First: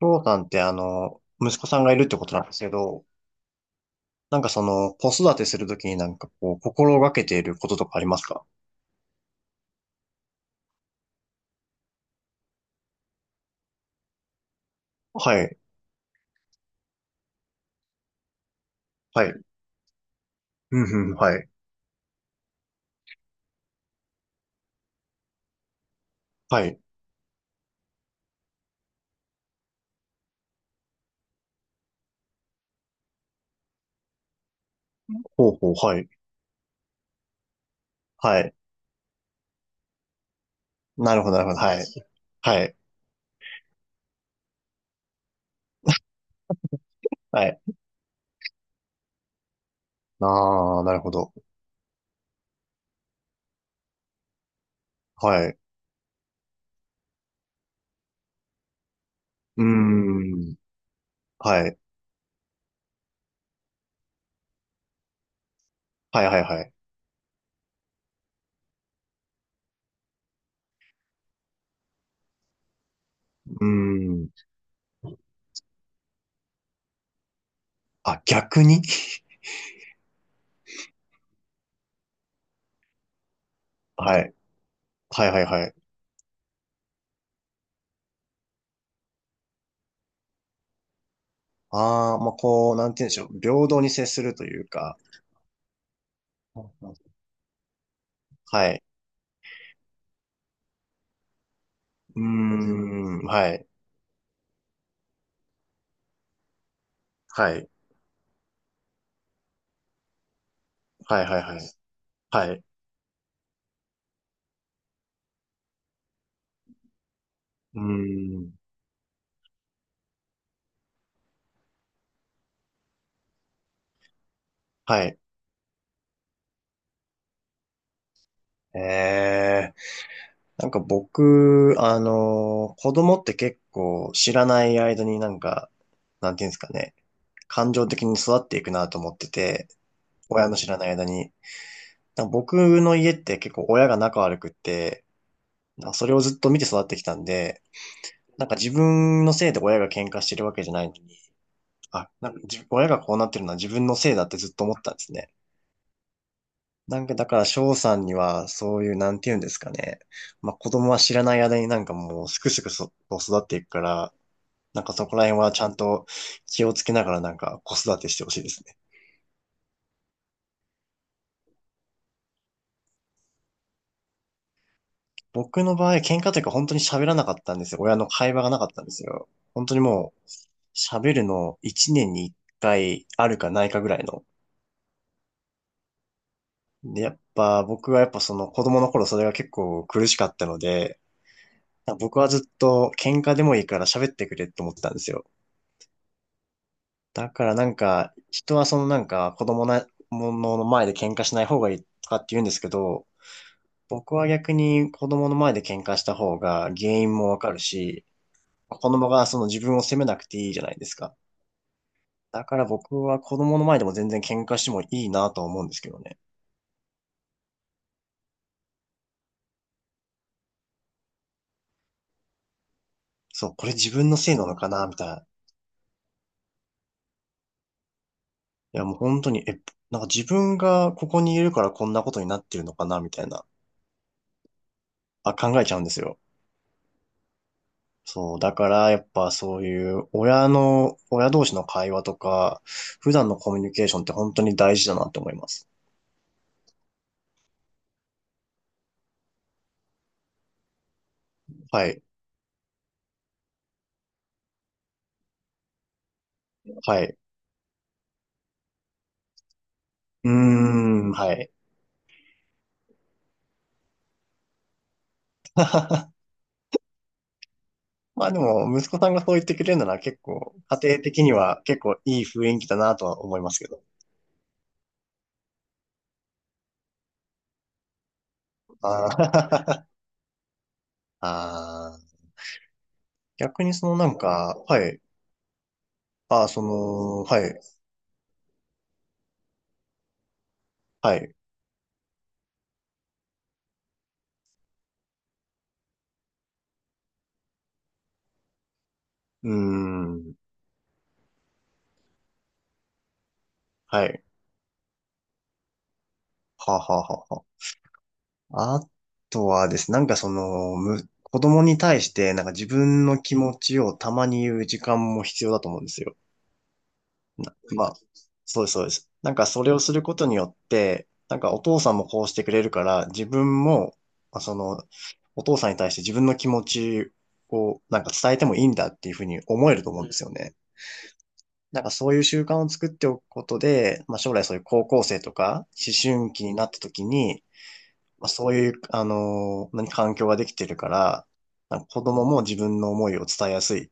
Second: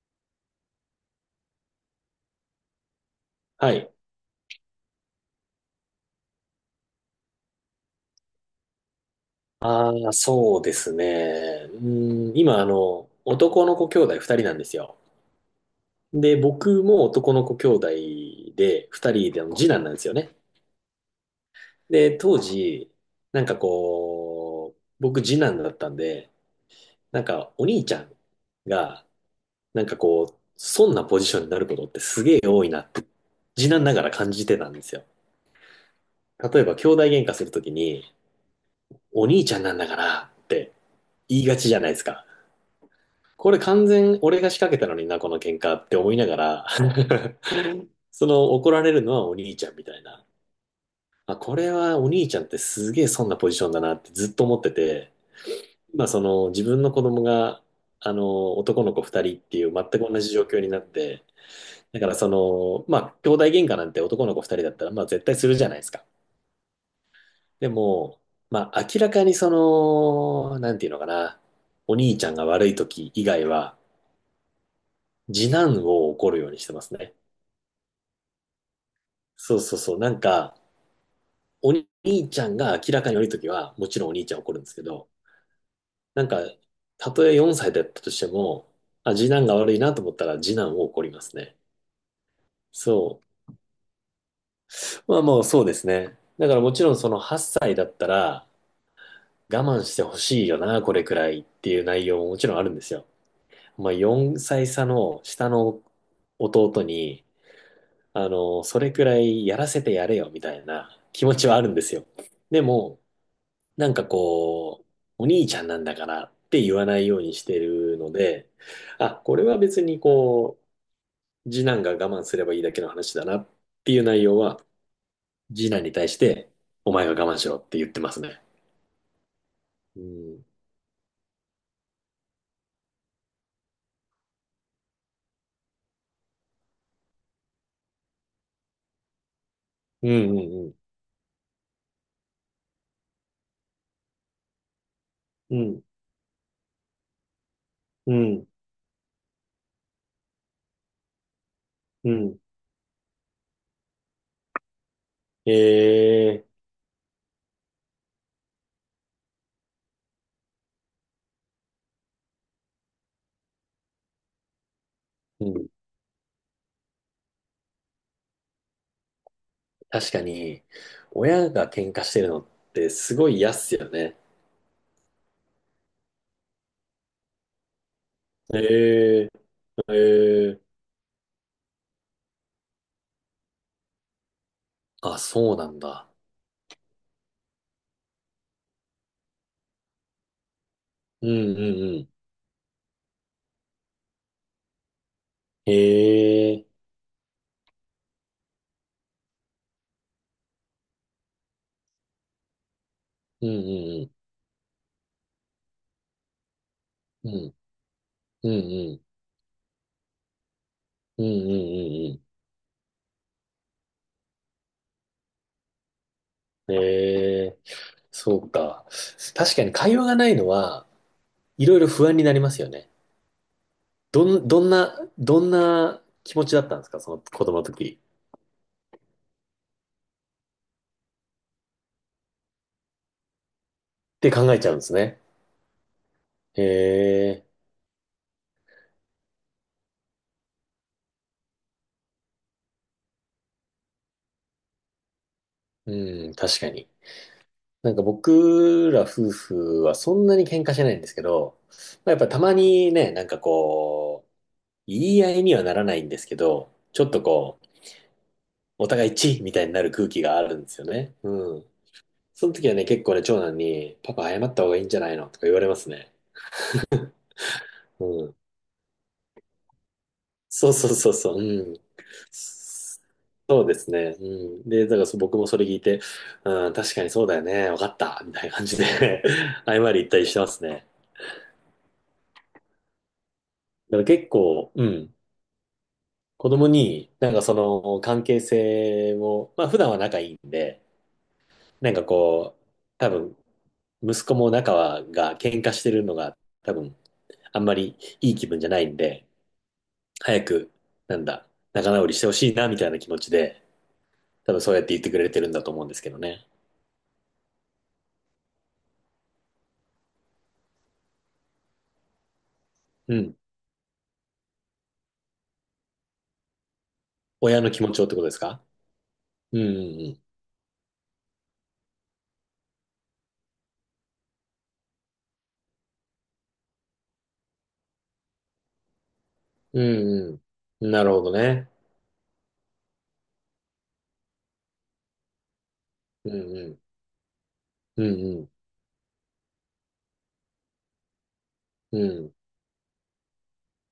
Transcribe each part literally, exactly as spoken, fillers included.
翔さんってあの、息子さんがいるってことなんですけど、はい。なんかその、子育てするときになんかこう、心がけていることとかありますか？ああ、そうですね。うん、今、あの、男の子兄弟二人なんですよ。はい。で、僕も男の子兄弟で、二は人い。であの次男なんですよね。うんうん、はい。で、当時、なんかこう、僕次男だったんで、はい。なんかお兄ちゃんが、なんかこう、そんなポジションになることってすげえ多いなって、次男ながら感じてたんですよ。ほうほう、はい。例えば、兄弟喧嘩するときに、はい。お兄ちゃんなんだからってなるほど、言ないるほがど、ちはじゃい。ないですか。はい。これ完全俺が仕掛けたのにな、この喧嘩って思いながら はい。その怒られるのはお兄ちゃんみたいな。ああ、なるほど。あ、これはお兄ちゃんってすげえそんなポジションだなってずっと思ってて、はい。まあその自分の子供が、あの、男の子二人ってういーう全く同じ状ん。況になって、はい。だからその、まあ兄弟喧嘩なんて男の子二人だったらまあ絶対するじゃないですか。はい、はい、はい。でも、まあ明らかにその、なんていうのかな、お兄ちゃんが悪い時以外うーは、ん。次男を怒るようにしてますね。あ、逆に。 そうそうそう、なんか、お兄ちゃんが明らかに悪いときは、も ちろんおは兄ちい。ゃん怒るんですけど、はい、はい、はい。なんか、たとえよんさいだったとしても、あ、次男が悪いなと思ったら、次男を怒りますね。ああ、まあ、こう、なんて言うんでしそょう。平等に接するというか。う。まあもうそうですね。だからもちろんそのはっさいだったら、はい。我慢してほしいよな、これくらいっていう内容うももちろんあるーんですよ。ん。はい。まあよんさい差の下の弟に、はい。あの、それくらいやらせてやれよみたいなは気い持はいちははあるい。んですよ。はい。でうも、なんかこう、お兄ちゃんなんだからって言わないようにしてーるので、ん。あ、これは別にこう、次男が我慢すればいいだけの話だなっていう内容は、はい。次男に対して、お前が我慢しろって言ってますね。えうー、ん。なんか僕、あのー子供って結構知らない間になんか、なんていうんですかね、感情的に育っていくなと思ってて、うん親の知うんらない間に。なんか僕の家って結構親が仲悪くって、うん。なんかそれをずっと見て育ってきたんで、うん。うなん。んか自分のせいで親が喧嘩してるわけじゃないのに、あ、うなんん。か自親がこうなってるのは自分のせいだってずっと思ってたんですね。えなんかだから翔さんにはそういうなんて言うんですかね。まあ子供は知らない間になんかもうすくすくそと育っていくから、なんかそこら辺はー。ちゃえ。んと気をつけながらなんか子育てしてほしいですね。確かに、親が喧嘩してるのってすごい嫌っすよね。僕の場合喧嘩というか本当に喋らなかったんですよ。親の会話がなえかったんですよ。え本当にー。えもうえー。喋るのいちねんにいっかいあるかないかぐらいの。あ、そうなんだ。で、やっぱ僕はやっぱその子供の頃それが結構苦しかったので、うんうんうん。僕はずっと喧嘩でもいいから喋ってくれって思ってたんですよ。ええー。だからなんか、人はそのなんか子供なものの前で喧嘩しない方がいいとかって言うんですけど、うんうんう僕ん。は逆に子供の前で喧嘩した方が原因うもわかん、るし、うん、子うん、供がその自分を責めなくていいじゃないですか。うん、うん、うんだから僕は子供の前でも全然喧嘩してもいいなとは思うんですけどね。うん。ええ、そうか。確かに会話がないのは、いろいろ不安になりますよね。そう、これ自分のせいどなん、のどかんなみな、たいな。どんな気持ちだったんですか、その子供の時。いやもう本当に、え、なんか自分がここにいるからこんなことになってるのかなみたいな、って考えちゃうんですね。あ、考えちゃうんですよ。ええ、そう、だからやっぱそういう親の、親同士の会話とか、普段のコミュニケーションって本当に大事だなって思います。うん、確かに。なんか僕ら夫婦はそんなに喧嘩しないんですけど、はい、まあ、やっぱたまにね、なんかこう、言い合いにはならないんですけど、はちょっい。とこう、お互いチッみたいになる空気うーがあるんですよん、ね。はい。うん。その時はね、結構ね、長男に、パパ謝った方がいいんじゃないのとか言われますね。うまあん。でも、息子さんがそう言ってくれるなら結構、そう家そう庭そう的にそう。はう結ん。構いい雰囲気だなとは思いますそうけでど。すね。うん。で、だからそ僕もそれ聞いて、うん、確かにそうだよね。わかった。みたいな感じあで 謝ー。 り言ったりしてますね。あー、逆にそのだからなん結か、構、うはい。ん。ああ、子そ供に、の、なんかはそい、の関係性を、まあ普段は仲いいんで、はい。なんかこう、多分、息子も仲はが喧嘩してるのが多分、あんまりいい気分じゃないんで、うーん、早く、なんだ、仲直りしてほしいな、みたいな気持ちで、はい。多分そうやって言ってくれてるんだと思うんですけどね。はあはあはあはあ。あとはですね、なんかその、む、子供に対して、なんか自分うの気ん。持ちをたまに言う時間も必要だと思うんですよ。な親の気ま持あ、ちをってことですそか？うです、そうです。なんかうそれをするこんとによって、なんかお父さんもこうしてくれるから、自分も、まあその、お父さんに対して自分の気持ちをなんか伝えてもいいんだっていうふうに思えうるんと思ううんですん。ようんね。うん。なるほどね。なんかそういう習慣を作っておくことで、まあ将来そういう高校生とか思う春期にんなうったん。時に、うまあ、んうそん。ういう、あのー何環境ができてるから、なんかう子供んも自分の思いを伝えやすいっ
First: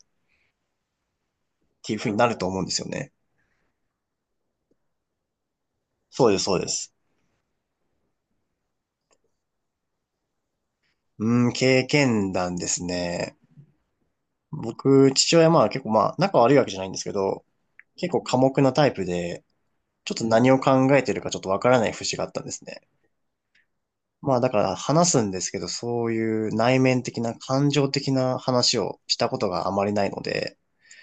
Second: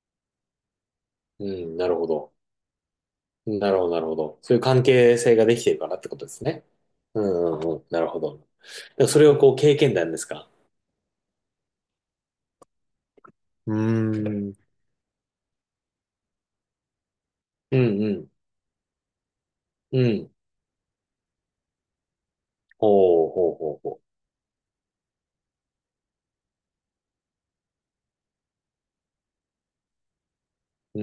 うん。なているうふほうになど。ると思うんですよね。なるほど、なるほど。そういう関係性ができてるからってことそでうです、すそうね。です。うんうんうん。なるほど。でもそれをこう経験談ですか？うん、経験談ですね。うーん。僕、父親、まあ結構まあ仲悪いわけじゃないんですけど、うんう結構ん。寡黙なタイプで、うちょっとん。何を考えてるかちょっとわからない節があったんですね。ほうほうほうほまあだから話すんですけど、そういう内面的な感情的な話をしたことがあまりないので、う。う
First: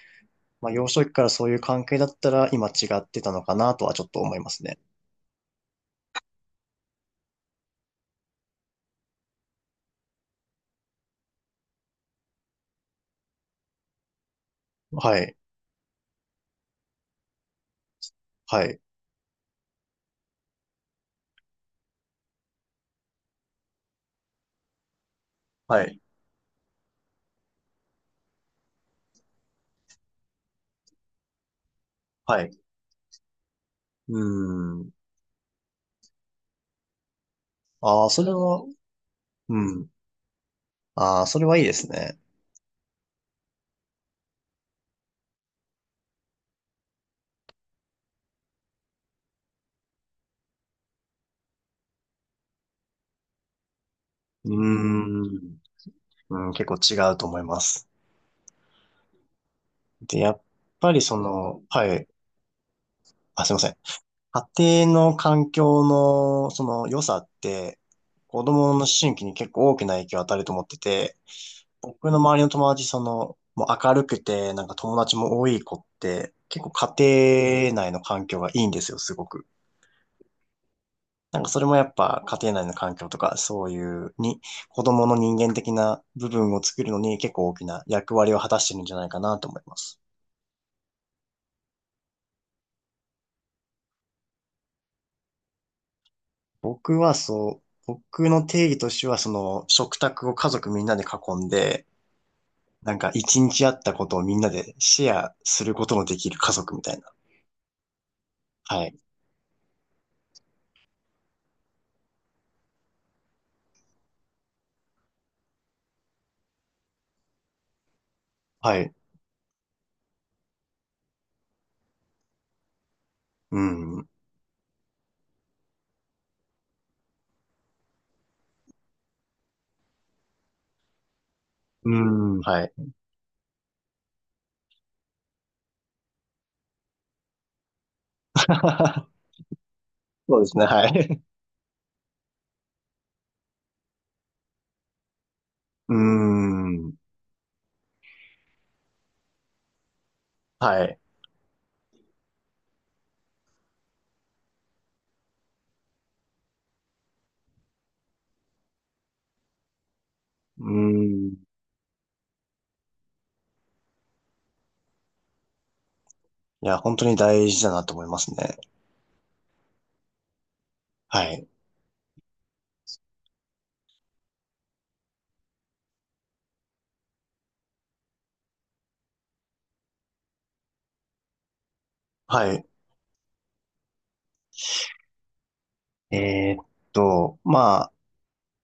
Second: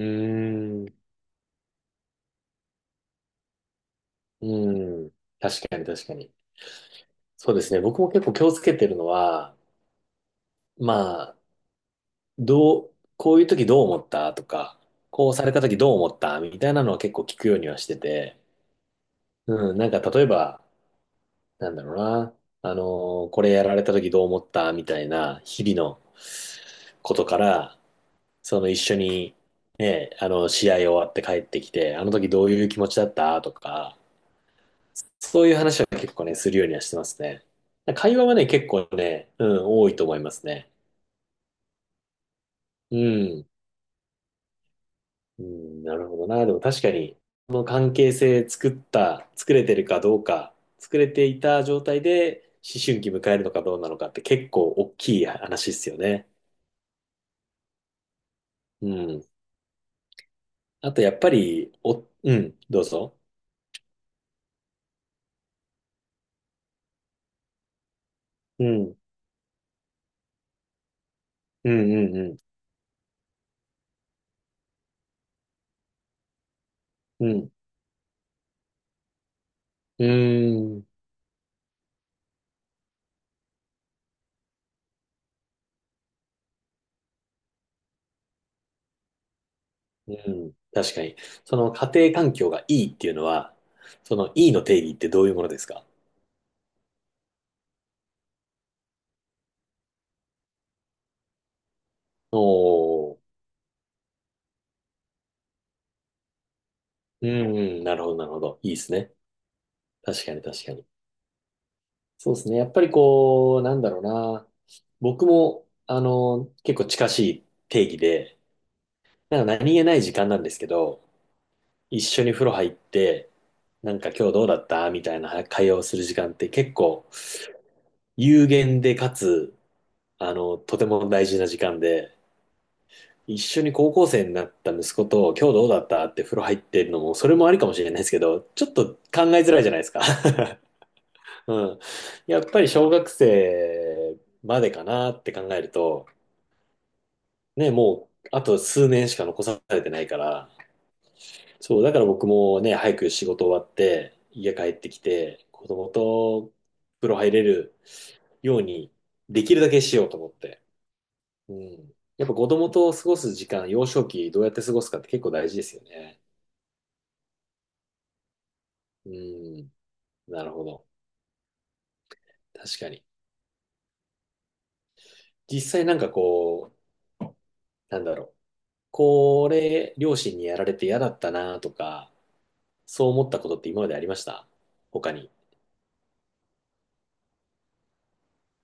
まあ、ー幼ん。少期からそういう関係だったら今違ってたのかなとはちょっと思いますね。うん。確かに確かに。そうですね。僕も結構気をつけてるのは、まあ、どう、こういう時どう思ったとか、はこうい。された時どう思ったみたいなのは結構聞くようにはしてて、はい。うん、なんか例えば、なんだろうな、あのーこれやられた時どう思ったみたいな日は々い。のことから、その一緒に、ね、あの、試合終わって帰ってきて、あの時はどうい。いう気持ちだったとか、うーん。そういう話は結構ね、するようにはしてますね。ああ、会そ話れはね、は、結構ね、ううん、多ん。いと思いますね。ああ、それはいいですね。うん。うん、なるほどな。でも確かに、この関係性作った、作れてるかどうか、作れていた状態で思春期迎えるのかどうなのかってう結ー構大きいん。話ですよね。うん、結構違うと思います。うん。で、やっぱありとやそっぱの、り、はお、い。うん、どうぞ。あ、すいません。家庭の環境のその良さって子う供の思ん、春期に結構大きな影響を与えると思ってて、う僕のん、う周ん、りの友達、その、もう明るくて、なんか友達も多い子って、結構うん、家庭内の環境がいいんですよ、すごく。うん、うん、なんかそれもやっぱ家庭内の環境とか、そういうに、子供の人間的な部分を作るのに結構大きな役割を果たしてるんじゃないかなと思います。うん。確かに。その家庭環境がいいっていうのは、そのいいの定義ってどういうものですか？僕はそう、僕の定義としては、その食卓を家族みんなで囲んで、おなんかー、一日あったことをみんなでシェアすることのできる家族みたいな。うん、うん、なるほど、なるほど。いいではすい。ね。確かに確かに。そうですね。やっぱりこう、なんだろうな。僕も、あの、結構近しい定義で、はい。なんか何気ない時間なんですけど、一緒に風呂入って、うなんん。か今日どうだったみたいな会話をする時間って結構有限でかつ、あの、とても大事な時間うで、ん。はい。一緒に高校生になった息子と今日どうだったって風呂入ってるのも、それもありかもしれないですけど、ちょっと考え づらいじゃないですか。そうですね。はい。うん。やっぱり小学生までかなって考えるうと、ん。ね、もう、あとすうねんしか残されてないから、はい。そう、だから僕もね、早く仕事終わって、家帰ってきて、子供と風呂入れるように、できるだけしようと思って。うん。うん。やっぱ子供と過ごす時間、幼少期どうやって過ごすかって結構大事ですよね。いや、本当に大事だなと思いますね。うん。なるほど。はい。確かに。実際なんかこう、なんだろう。これ、両親にやられて嫌だったなとか、はい。そう思ったことって今までありました？他に。えーっと、まあ、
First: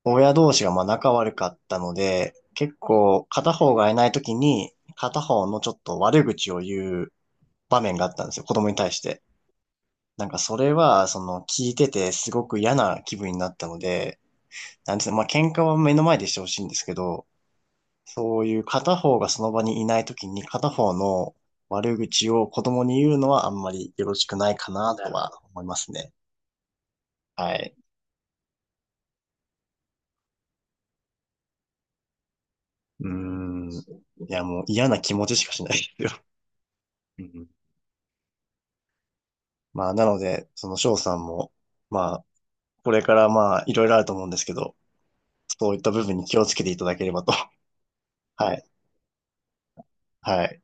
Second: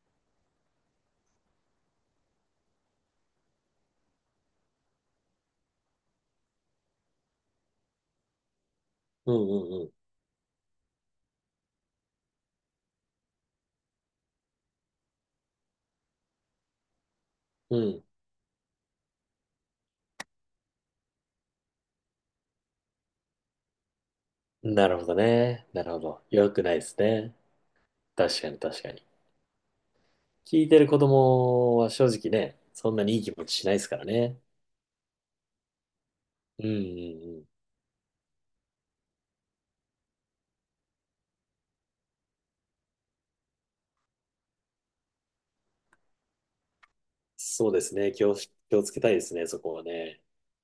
親同士がまあ仲悪かったので、結構片方がいないときに、片方のちょっと悪口を言う場面があったんですよ。子供に対して。うんうんなんかそれは、その聞いててすごく嫌な気分になったので、なんですね、まあ喧嘩は目の前でしてほしいんですけど、うん。うんそういう片方がその場にいないときに片方の悪口を子供に言うのはあんまりよろしくないかななるとほどは思いね。まなするほね。ど。良くないですね。はい。確かに確かに。聞いてる子供は正直ね、そんうなーにいい気持ちしん。ないでいすからね。やもう嫌な気持ちしかしないですよ。うんうんううん。ん。まあなので、その翔さんも、まあこれからまあいろいろあると思うんですけど、そういった部分に気をつけていただければと。そうですね。気を、はい。気をつけたいですね、そこはね。はい。